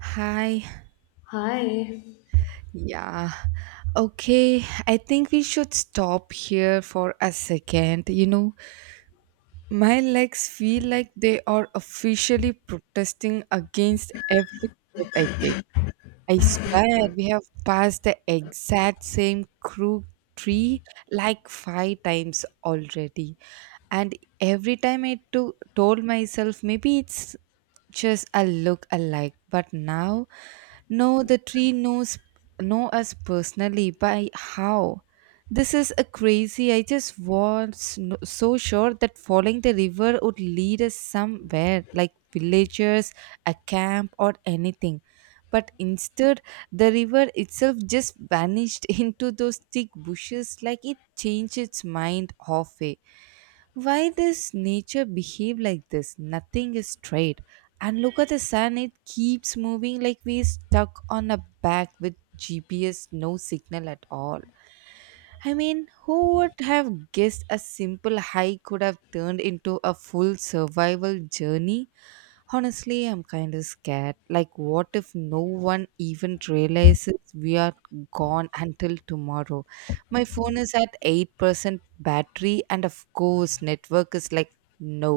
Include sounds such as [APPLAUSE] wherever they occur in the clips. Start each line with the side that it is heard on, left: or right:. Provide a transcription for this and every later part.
right: Hi.
left: Hi.
right: Yeah. Okay. I think we should stop here for a second. You know, my legs feel like they are officially protesting against every step I take. I swear we have passed the exact same crook tree like five times already. And every time told myself maybe it's just a look alike, but now no, the tree knows, know us personally by how. This is a crazy. I just was no- so sure that following the river would lead us somewhere, like villagers, a camp or anything, but instead the river itself just vanished [LAUGHS] into those thick bushes, like it changed its mind halfway. Why does nature behave like this? Nothing is straight. And look at the sun, it keeps moving like we're stuck on a back with GPS, no signal at all. I mean, who would have guessed a simple hike could have turned into a full survival journey? Honestly, I'm kind of scared, like what if no one even realizes we are gone until tomorrow? My phone is at 8% battery, and of course network is like no.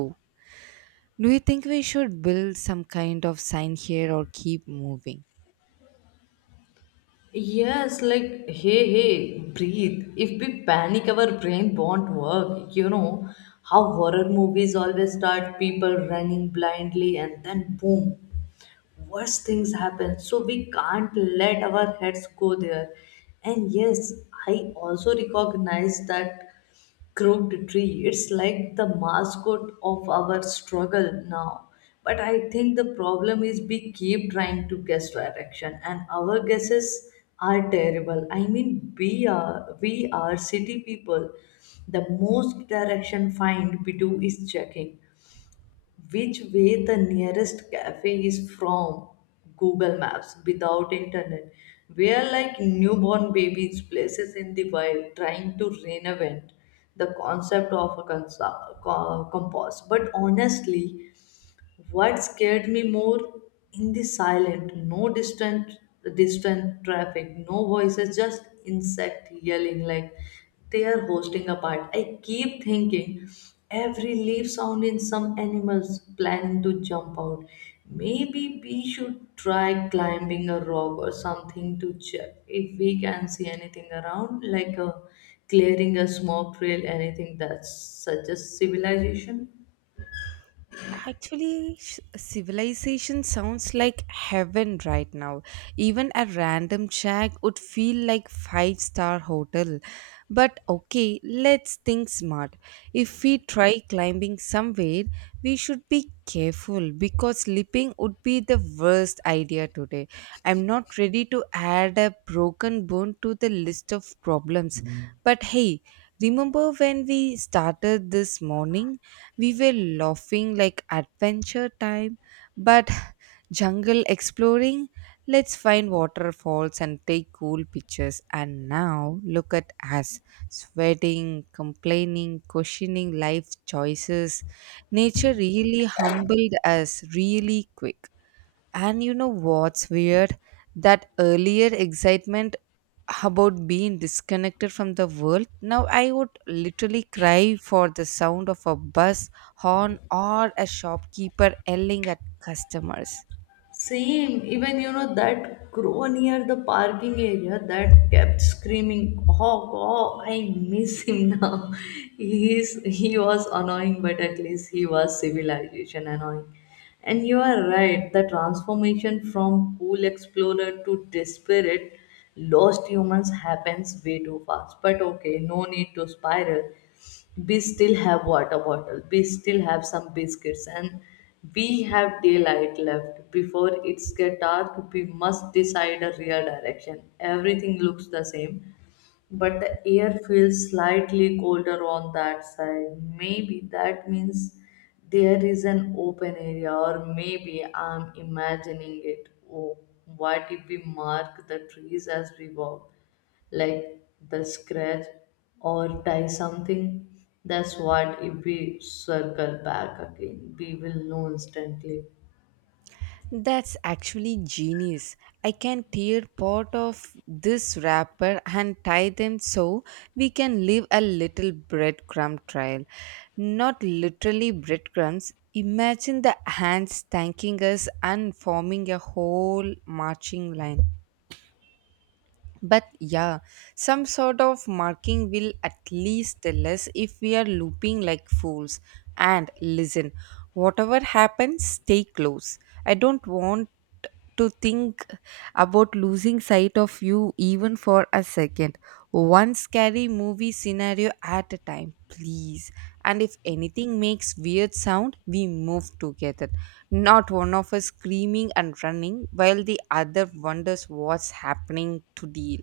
right: Do you think we should build some kind of sign here or keep moving?
left: Yes, like hey, hey, breathe. If we panic, our brain won't work. You know how horror movies always start people running blindly and then boom. Worse things happen, so we can't let our heads go there. And yes, I also recognize that crooked tree. It's like the mascot of our struggle now. But I think the problem is we keep trying to guess direction, and our guesses are terrible. I mean, we are city people. The most direction find we do is checking which way the nearest cafe is from Google Maps without internet. We are like newborn babies, places in the wild, trying to reinvent the concept of a compass. But honestly, what scared me more in the silent, no distant, traffic, no voices, just insect yelling like they are hosting a part. I keep thinking every leaf sound in some animals planning to jump out. Maybe we should try climbing a rock or something to check if we can see anything around, like a clearing, a smoke trail, anything that suggests civilization.
right: Actually, civilization sounds like heaven right now. Even a random shack would feel like five-star hotel. But okay, let's think smart. If we try climbing somewhere, we should be careful because slipping would be the worst idea today. I'm not ready to add a broken bone to the list of problems. But hey, remember when we started this morning? We were laughing like adventure time, but [LAUGHS] jungle exploring, let's find waterfalls and take cool pictures. And now look at us, sweating, complaining, questioning life choices. Nature really humbled us really quick. And you know what's weird? That earlier excitement about being disconnected from the world, now I would literally cry for the sound of a bus horn or a shopkeeper yelling at customers.
left: Same, even you know that crow near the parking area that kept screaming, oh, oh, I miss him now. [LAUGHS] He was annoying, but at least he was civilization annoying. And you are right, the transformation from cool explorer to desperate lost humans happens way too fast. But okay, no need to spiral. We still have water bottle, we still have some biscuits, and we have daylight left before it's get dark. We must decide a real direction. Everything looks the same, but the air feels slightly colder on that side. Maybe that means there is an open area, or maybe I'm imagining it. Oh, what if we mark the trees as we walk, like the scratch or tie something. That's what if we circle back again, we will know instantly.
right: That's actually genius. I can tear part of this wrapper and tie them so we can leave a little breadcrumb trail. Not literally breadcrumbs. Imagine the ants thanking us and forming a whole marching line. But yeah, some sort of marking will at least tell us if we are looping like fools. And listen, whatever happens, stay close. I don't want to think about losing sight of you even for a second, one scary movie scenario at a time, please. And if anything makes weird sound, we move together. Not one of us screaming and running while the other wonders what's happening to deal.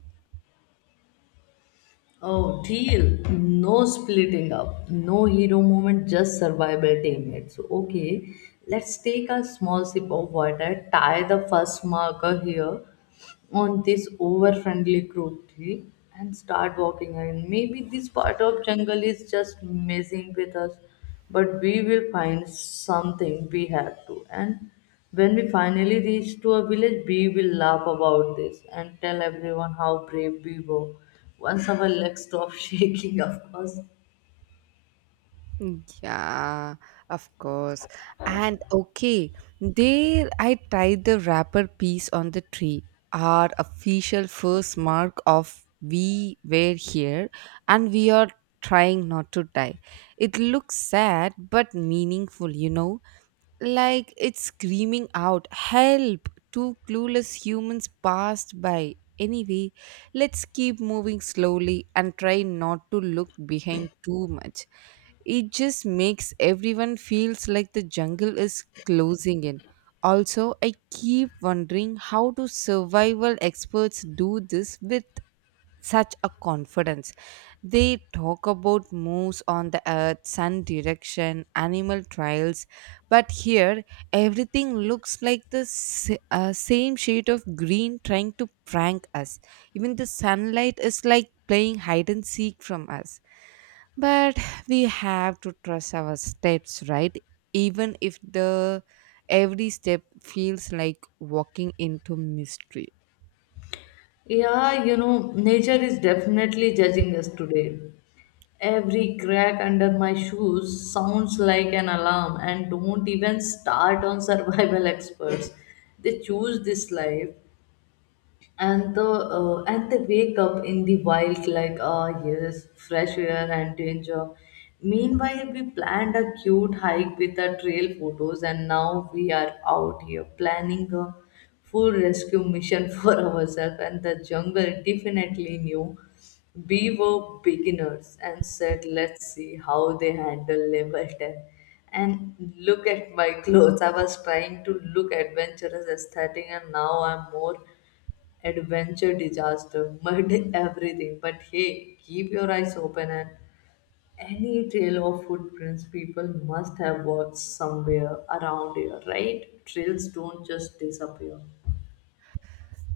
left: Oh, deal. No splitting up. No hero moment, just survival teammates. Okay, let's take a small sip of water, tie the first marker here, on this over friendly cruelty, and start walking again. Maybe this part of jungle is just messing with us, but we will find something. We have to. And when we finally reach to a village, we will laugh about this and tell everyone how brave we were, once our legs stop [LAUGHS] shaking, of course.
right: Yeah, of course. And okay, there I tied the wrapper piece on the tree, our official first mark of we were here and we are trying not to die. It looks sad but meaningful, you know, like it's screaming out, "Help! Two clueless humans passed by." Anyway, let's keep moving slowly and try not to look behind too much. It just makes everyone feels like the jungle is closing in. Also, I keep wondering, how do survival experts do this with such a confidence? They talk about moves on the earth, sun direction, animal trials, but here everything looks like the same shade of green trying to prank us. Even the sunlight is like playing hide and seek from us, but we have to trust our steps, right? Even if the every step feels like walking into mystery.
left: Yeah, you know, nature is definitely judging us today. Every crack under my shoes sounds like an alarm, and don't even start on survival [LAUGHS] experts. They choose this life. And the and they wake up in the wild like, ah, yes, fresh air and danger. Meanwhile, we planned a cute hike with our trail photos, and now we are out here planning a full rescue mission [LAUGHS] for ourselves. And the jungle definitely knew we were beginners and said, let's see how they handle level 10. And look at my [LAUGHS] clothes, I was trying to look adventurous aesthetic, and now I'm more adventure, disaster, mud, [LAUGHS] everything. But hey, keep your eyes open, and any trail of footprints, people must have walked somewhere around here, right? Trails don't just disappear.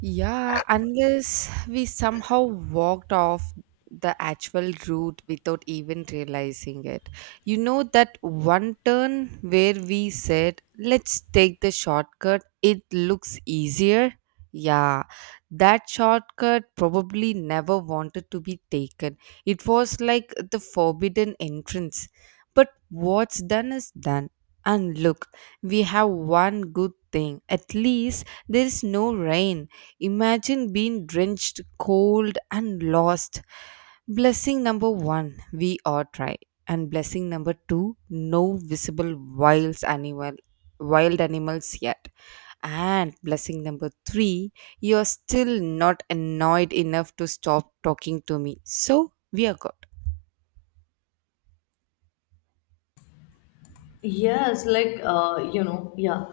right: Yeah, unless we somehow walked off the actual route without even realizing it. You know, that one turn where we said, let's take the shortcut, it looks easier. Yeah, that shortcut probably never wanted to be taken. It was like the forbidden entrance. But what's done is done. And look, we have one good thing. At least there is no rain. Imagine being drenched, cold, and lost. Blessing number one, we are dry. And blessing number two, no visible wild animals yet. And blessing number three, you're still not annoyed enough to stop talking to me. So we are good.
left: Yes, yeah.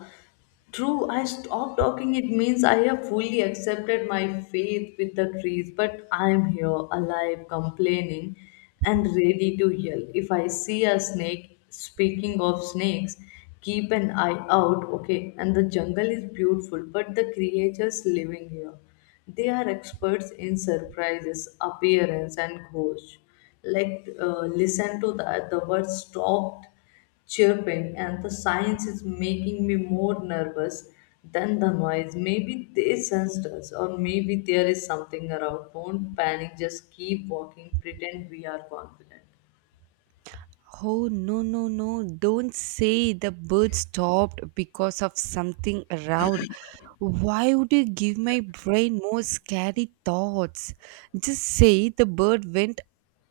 left: True, I stopped talking. It means I have fully accepted my fate with the trees, but I'm here alive, complaining, and ready to yell. If I see a snake, speaking of snakes, keep an eye out, okay? And the jungle is beautiful, but the creatures living here, they are experts in surprises, appearance, and ghosts. Listen to that. The word stopped chirping, and the science is making me more nervous than the noise. Maybe they sensed us, or maybe there is something around. Don't panic, just keep walking, pretend we are confident.
right: Oh no, no, no! Don't say the bird stopped because of something around. Why would you give my brain more scary thoughts? Just say the bird went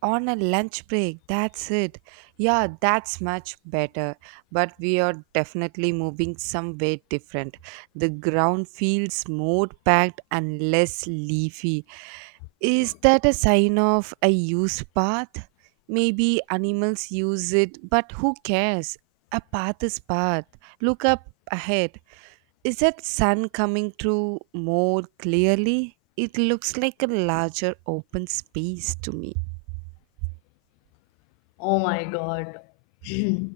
right: on a lunch break. That's it. Yeah, that's much better. But we are definitely moving somewhere different. The ground feels more packed and less leafy. Is that a sign of a used path? Maybe animals use it, but who cares? A path is path. Look up ahead. Is that sun coming through more clearly? It looks like a larger open space to me.
left: Oh my god. [CLEARS THROAT]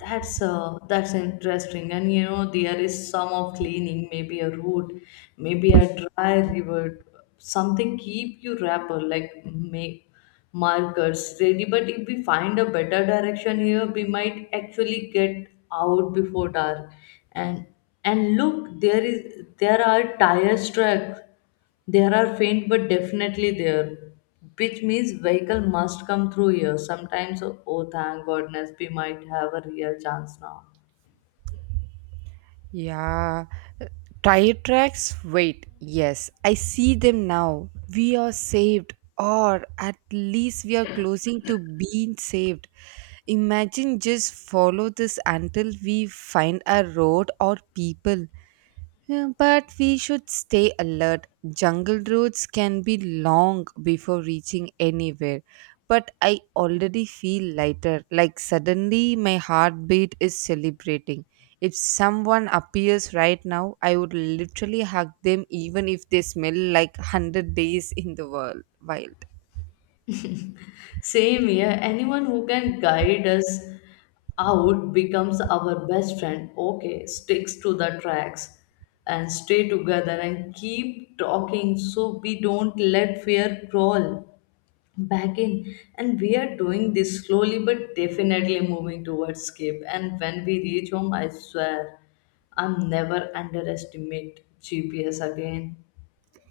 left: That's interesting, and you know there is some of cleaning, maybe a root, maybe a dry river, something. Keep you wrapper like make markers ready. But if we find a better direction here, we might actually get out before dark. And and look, there are tire tracks. There are faint, but definitely there, which means vehicle must come through here. Sometimes, oh thank goodness, we might have a real chance now.
right: Yeah, uh, tire tracks. Wait, yes, I see them now. We are saved, or at least we are closing to being saved. Imagine just follow this until we find a road or people. Yeah, but we should stay alert. Jungle roads can be long before reaching anywhere. But I already feel lighter, like suddenly my heartbeat is celebrating. If someone appears right now, I would literally hug them even if they smell like [LAUGHS] 100 days in the world wild.
left: Same here. Anyone who can guide us out becomes our best friend. Okay, sticks to the tracks, and stay together, and keep talking so we don't let fear crawl back in. And we are doing this slowly but definitely moving towards escape. And when we reach home, I swear I'm never underestimate GPS again.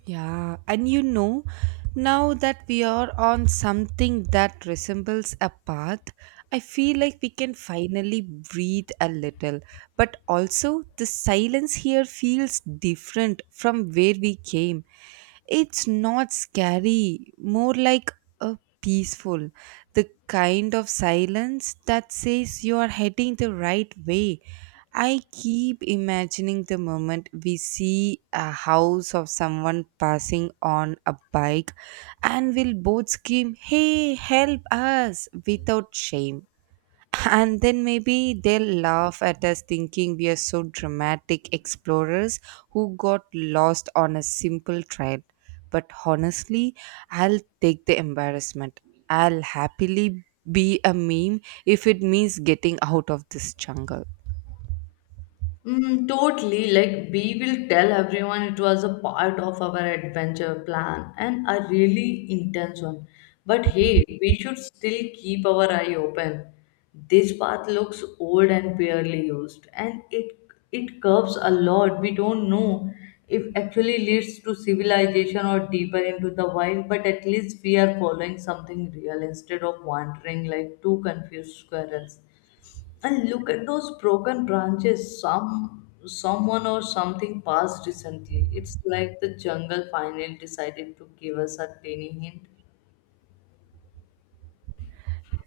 right: Yeah, and you know, now that we are on something that resembles a path, I feel like we can finally breathe a little. But also, the silence here feels different from where we came. It's not scary, more like a peaceful, the kind of silence that says you are heading the right way. I keep imagining the moment we see a house of someone passing on a bike and will both scream, "Hey, help us!" without shame. And then maybe they'll laugh at us thinking we are so dramatic explorers who got lost on a simple trail. But honestly, I'll take the embarrassment. I'll happily be a meme if it means getting out of this jungle.
left: Mm, totally. Like, we will tell everyone it was a part of our adventure plan, and a really intense one. But hey, we should still keep our eye open. This path looks old and barely used, and it curves a lot. We don't know if actually leads to civilization or deeper into the wild, but at least we are following something real instead of wandering like two confused squirrels. And look at those broken branches. Someone or something passed recently. It's like the jungle finally decided to give us a tiny hint.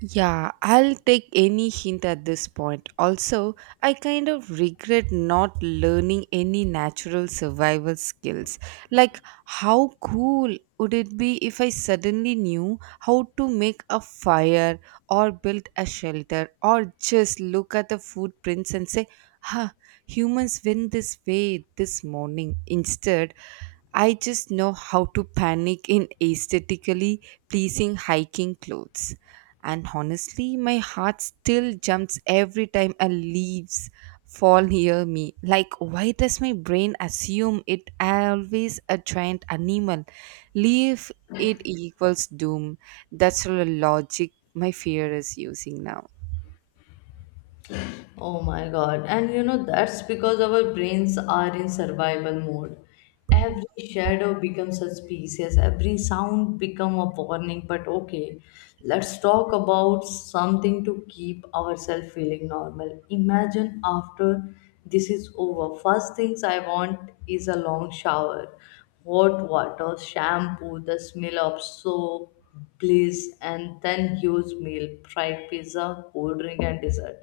right: Yeah, I'll take any hint at this point. Also, I kind of regret not learning any natural survival skills. Like, how cool would it be if I suddenly knew how to make a fire or build a shelter or just look at the footprints and say, "Ha, humans win this way this morning." Instead, I just know how to panic in aesthetically pleasing hiking clothes. And honestly, my heart still jumps every time a leaves fall near me. Like, why does my brain assume it always a giant animal? Leave it equals doom. That's the logic my fear is using now.
left: Oh my god. And you know, that's because our brains are in survival mode. Every shadow becomes suspicious, every sound become a warning. But okay, let's talk about something to keep ourselves feeling normal. Imagine after this is over, first things I want is a long shower, hot water, shampoo, the smell of soap, bliss, and then huge meal, fried pizza, cold drink, and dessert.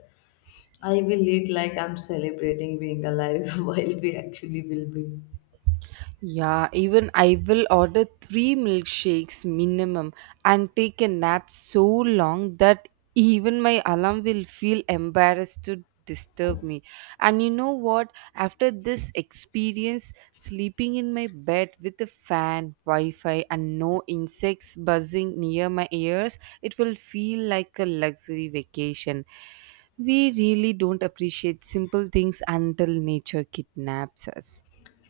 left: I will eat like I'm celebrating being alive [LAUGHS] while we actually will be.
right: Yeah, even I will order three milkshakes minimum and take a nap so long that even my alarm will feel embarrassed to disturb me. And you know what? After this experience, sleeping in my bed with a fan, Wi Fi, and no insects buzzing near my ears, it will feel like a luxury vacation. We really don't appreciate simple things until nature kidnaps us.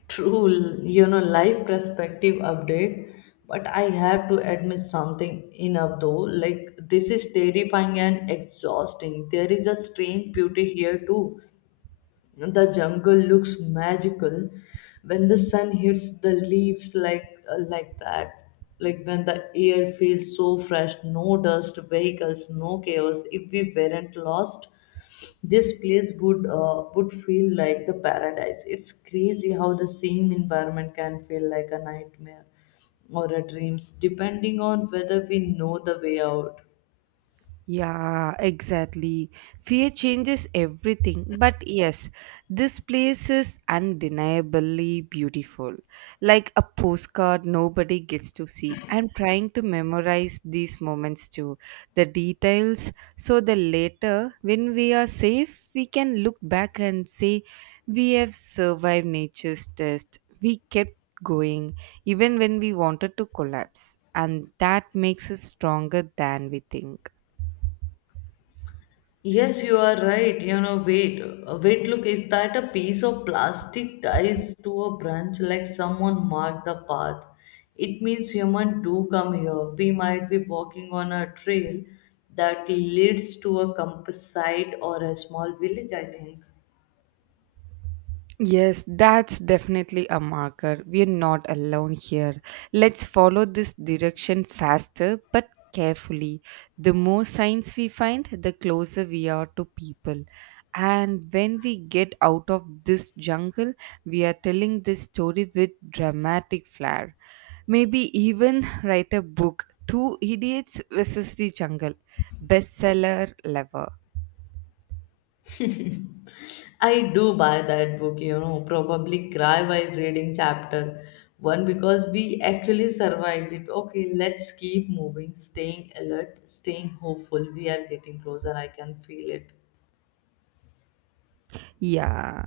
left: True, you know, life perspective update. But I have to admit something enough though. Like, this is terrifying and exhausting. There is a strange beauty here too. The jungle looks magical when the sun hits the leaves like that. Like when the air feels so fresh, no dust, vehicles, no chaos. If we weren't lost, this place would feel like the paradise. It's crazy how the same environment can feel like a nightmare or a dreams depending on whether we know the way out.
right: Yeah, exactly. Fear changes everything. But yes, this place is undeniably beautiful. Like a postcard nobody gets to see. I'm trying to memorize these moments too, the details, so that later, when we are safe, we can look back and say, we have survived nature's test. We kept going, even when we wanted to collapse. And that makes us stronger than we think.
left: Yes, you are right, you know, wait, wait, look, is that a piece of plastic ties to a branch like someone marked the path? It means human do come here. We might be walking on a trail that leads to a campsite or a small village, I think.
right: Yes, that's definitely a marker. We're not alone here. Let's follow this direction faster but carefully. The more signs we find, the closer we are to people. And when we get out of this jungle, we are telling this story with dramatic flair. Maybe even write a book, "Two Idiots versus the Jungle," bestseller level.
left: I do buy that book, you know, probably cry while reading chapter one because we actually survived it. Okay, let's keep moving, staying alert, staying hopeful. We are getting closer. I can feel it.
right: Yeah.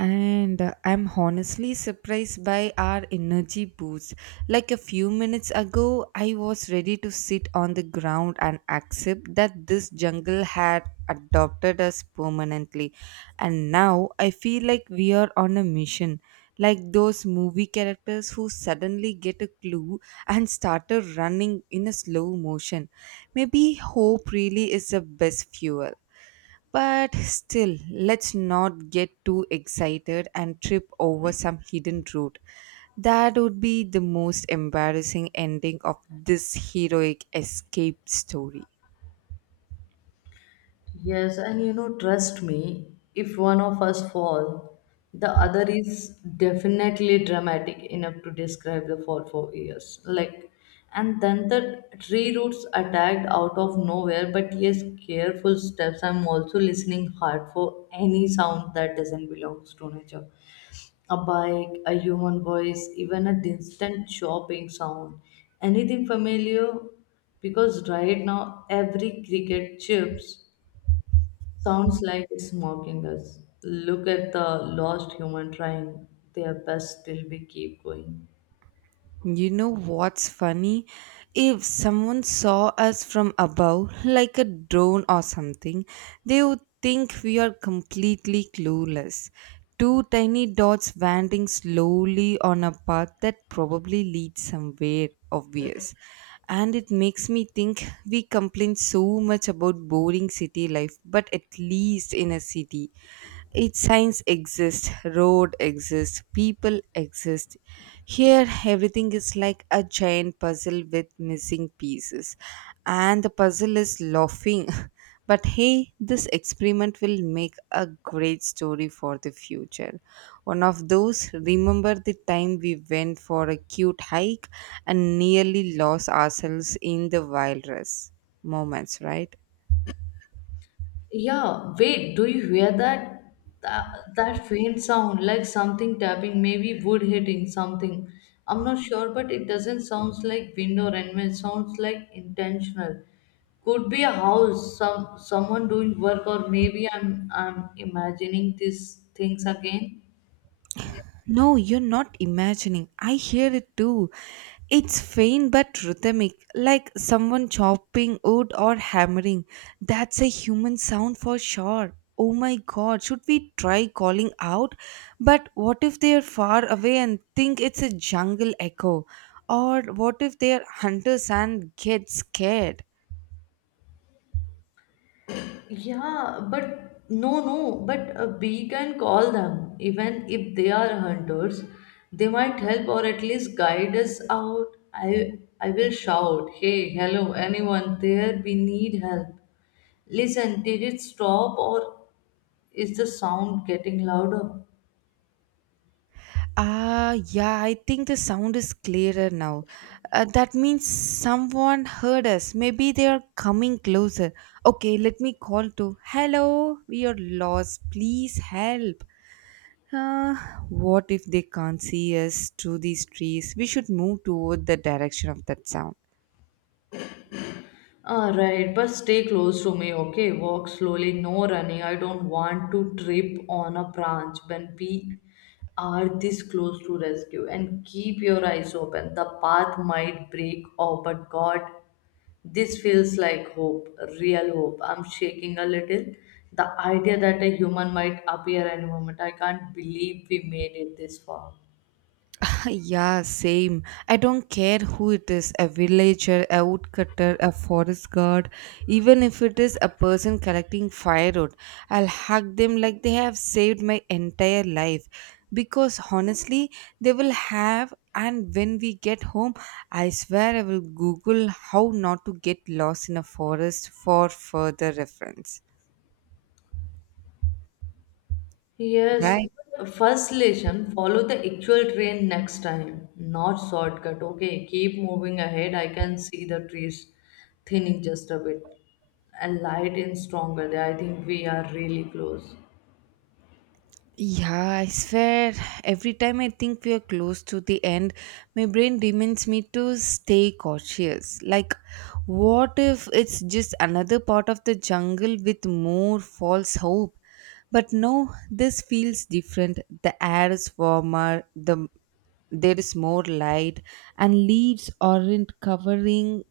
right: And I'm honestly surprised by our energy boost. Like a few minutes ago I was ready to sit on the ground and accept that this jungle had adopted us permanently, and now I feel like we are on a mission, like those movie characters who suddenly get a clue and started running in a slow motion. Maybe hope really is the best fuel. But still, let's not get too excited and trip over some hidden route. That would be the most embarrassing ending of this heroic escape story.
left: Yes, and you know, trust me, if one of us fall, the other is definitely dramatic enough to describe the fall for years. Like, and then the tree roots attacked out of nowhere, but yes, careful steps. I'm also listening hard for any sound that doesn't belong to nature. A bike, a human voice, even a distant chopping sound, anything familiar, because right now every cricket chips sounds like it's mocking us. Look at the lost human trying their best till we keep going.
right: You know what's funny? If someone saw us from above, like a drone or something, they would think we are completely clueless. Two tiny dots wandering slowly on a path that probably leads somewhere obvious. And it makes me think we complain so much about boring city life, but at least in a city. Its signs exist, road exists, people exist. Here, everything is like a giant puzzle with missing pieces, and the puzzle is laughing. [LAUGHS] But hey, this experiment will make a great story for the future. One of those, remember the time we went for a cute hike and nearly lost ourselves in the wilderness moments, right?
left: Yeah, wait, do you hear that? That, faint sound, like something tapping, maybe wood hitting something. I'm not sure, but it doesn't sound like wind or animal. It sounds like intentional. Could be a house, someone doing work, or maybe I'm imagining these things again.
right: No, you're not imagining. I hear it too. It's faint but rhythmic, like someone chopping wood or hammering. That's a human sound for sure. Oh my god, should we try calling out? But what if they are far away and think it's a jungle echo? Or what if they are hunters and get scared?
left: Yeah, but no, no, but we can call them. Even if they are hunters, they might help or at least guide us out. I will shout, "Hey, hello, anyone there? We need help." Listen, did it stop, or is the sound getting louder?
right: Ah, yeah, I think the sound is clearer now. That means someone heard us. Maybe they are coming closer. Okay, let me call to. Hello, we are lost. Please help. Uh, what if they can't see us through these trees? We should move toward the direction of that sound.
left: Ah, right, but stay close to me, okay? Walk slowly, no running. I don't want to trip on a branch when we are this close to rescue. And keep your eyes open. The path might break off, but God, this feels like hope, real hope. I'm shaking a little. The idea that a human might appear any moment. I can't believe we made it this far.
right: Yeah, same. I don't care who it is, a villager, a woodcutter, a forest guard, even if it is a person collecting firewood, I'll hug them like they have saved my entire life. Because honestly, they will have, and when we get home, I swear I will Google how not to get lost in a forest for further reference.
left: Yes,
right: Right?
left: first lesson, follow the actual train next time, not shortcut. Okay, keep moving ahead. I can see the trees thinning just a bit, and light in stronger there. I think we are really close.
right: Yeah, I swear, every time I think we are close to the end, my brain reminds me to stay cautious. Like, what if it's just another part of the jungle with more false hope? But no, this feels different. The air is warmer, there is more light, and leaves aren't covering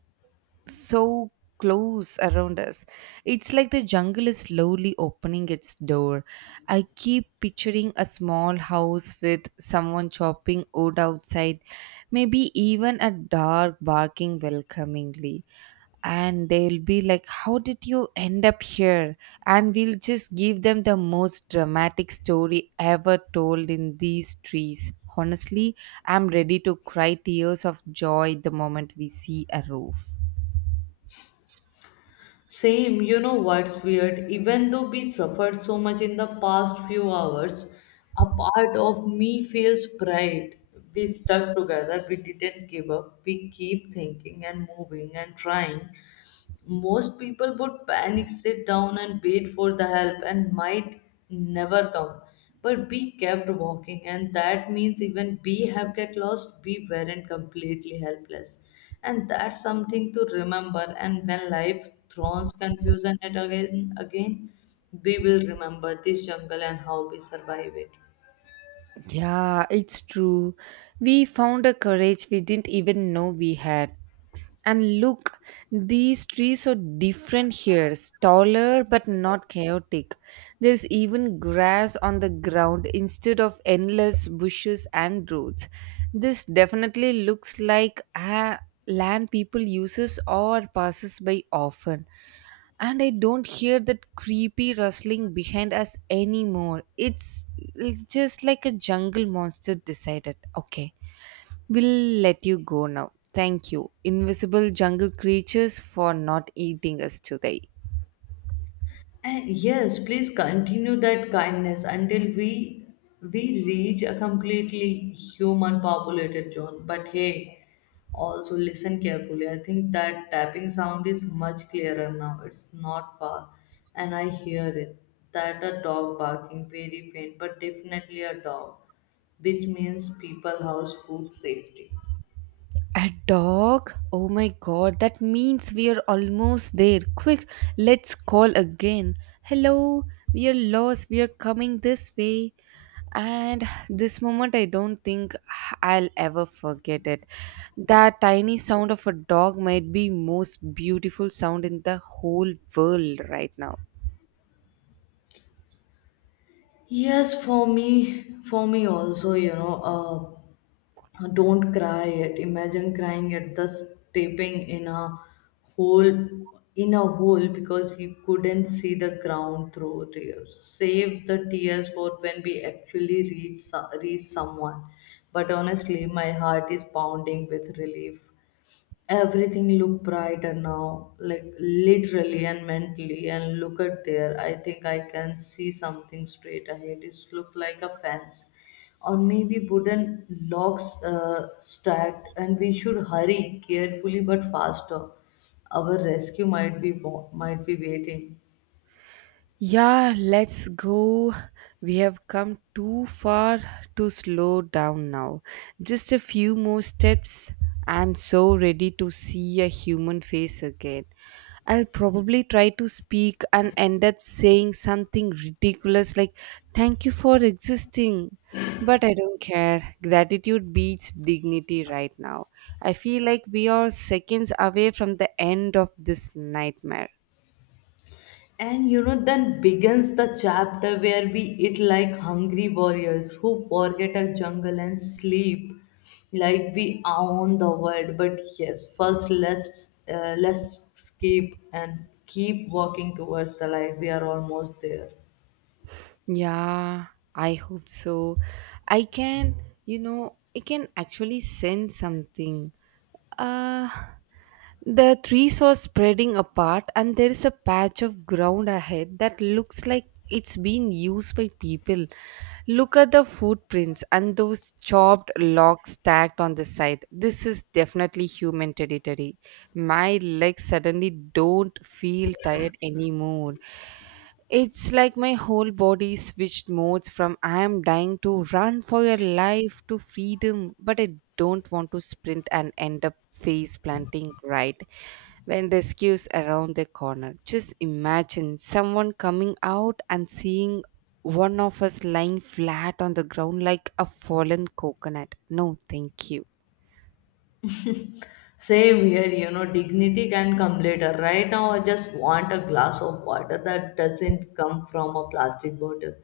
right: so close around us. It's like the jungle is slowly opening its door. I keep picturing a small house with someone chopping wood outside, maybe even a dog barking welcomingly. And they'll be like, "How did you end up here?" And we'll just give them the most dramatic story ever told in these trees. Honestly, I'm ready to cry tears of joy the moment we see a roof.
left: Same, you know what's weird? Even though we suffered so much in the past few hours, a part of me feels pride. We stuck together, we didn't give up, we keep thinking and moving and trying. Most people would panic, sit down, and wait for the help, and might never come. But we kept walking, and that means even we have get lost, we weren't completely helpless. And that's something to remember. And when life throws confusion at again, again, we will remember this jungle and how we survive it.
right: Yeah, it's true. We found a courage we didn't even know we had. And look, these trees are different here, taller but not chaotic. There's even grass on the ground instead of endless bushes and roads. This definitely looks like a land people uses or passes by often, and I don't hear that creepy rustling behind us anymore. It's just like a jungle monster decided, okay, we'll let you go now. Thank you, invisible jungle creatures, for not eating us today.
left: And yes, please continue that kindness until we reach a completely human populated zone. But hey, also listen carefully. I think that tapping sound is much clearer now. It's not far, and I hear it. That a dog barking, very faint, but definitely a dog, which means people, house, food, safety.
right: A dog? Oh my god, that means we are almost there. Quick, let's call again. Hello, we are lost. We are coming this way. And this moment, I don't think I'll ever forget it. That tiny sound of a dog might be most beautiful sound in the whole world right now.
left: Yes, for me, also, you know, huh, don't cry it. Imagine crying at the stepping in a hole because he couldn't see the ground through tears. Save the tears for when we actually reach reach someone. But honestly, my heart is pounding with relief. Everything look brighter now, like literally and mentally. And look at there, I think I can see something straight ahead. It's look like a fence or maybe wooden logs stacked. And we should hurry carefully but faster. Our rescue might be might be waiting.
right: Yeah, let's go. We have come too far to slow down now. Just a few more steps. I'm so ready to see a human face again. I'll probably try to speak and end up saying something ridiculous like, "Thank you for existing." But I don't care. Gratitude beats dignity right now. I feel like we are seconds away from the end of this nightmare.
left: And you know, then begins the chapter where we eat like hungry warriors who forget a jungle and sleep like we own the world. But yes, first let's skip and keep walking towards the light. We are almost there.
right: Yeah, I hope so. I can, you know, I can actually sense something. Uh, the trees are spreading apart, and there is a patch of ground ahead that looks like it's been used by people. Look at the footprints and those chopped logs stacked on the side. This is definitely human territory. My legs suddenly don't feel tired anymore. It's like my whole body switched modes from "I am dying, to run for your life" to freedom, but I don't want to sprint and end up face planting right when rescue's around the corner. Just imagine someone coming out and seeing one of us lying flat on the ground like a fallen coconut. No, thank you.
left: Same here, you know, dignity can come later. Right now, I just want a glass of water that doesn't come from a plastic bottle.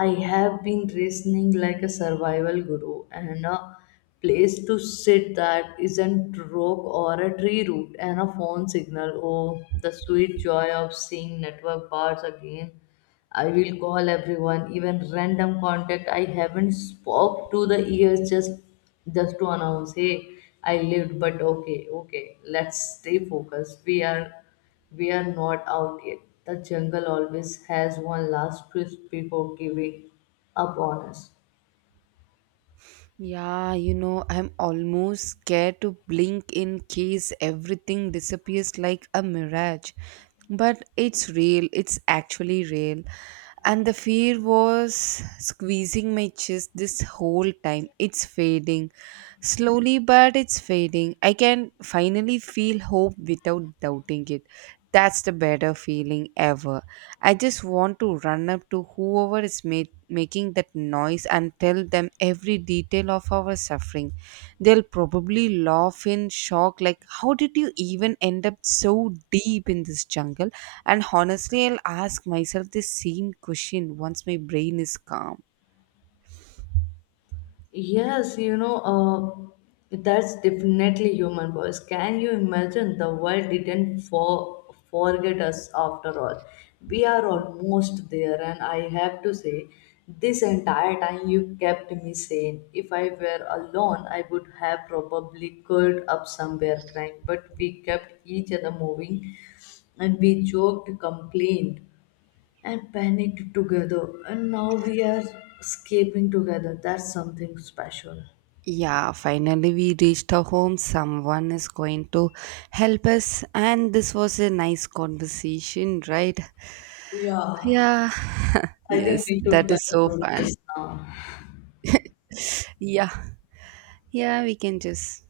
left: I have been reasoning like a survival guru, and a place to sit that isn't rock or a tree root, and a phone signal. Oh, the sweet joy of seeing network bars again. I will call everyone, even random contact I haven't spoke to the years, just to announce, hey, I lived. But okay, okay, let's stay focused. We are not out yet. The jungle always has one last twist before giving up on us.
right: Yeah, you know, I'm almost scared to blink in case everything disappears like a mirage. But it's real, it's actually real. And the fear was squeezing my chest this whole time. It's fading. Slowly, but it's fading. I can finally feel hope without doubting it. That's the better feeling ever. I just want to run up to whoever making that noise and tell them every detail of our suffering. They'll probably laugh in shock, like, "How did you even end up so deep in this jungle?" And honestly, I'll ask myself the same question once my brain is calm.
left: Yes, you know, that's definitely human voice. Can you imagine the world didn't forget us after all? We are almost there, and I have to say, this entire time you kept me sane. If I were alone, I would have probably curled up somewhere crying, but we kept each other moving, and we joked, complained, and panicked together, and now we are escaping together. That's something special.
right: Yeah, finally we reached our home. Someone is going to help us, and this was a nice conversation, right?
left: Yeah,
right: Yeah, [LAUGHS]
left: I think
right: yes,
left: we should
right: that is so
left: conclude
right: fun.
left: this now.
right: Yeah, yeah, we can just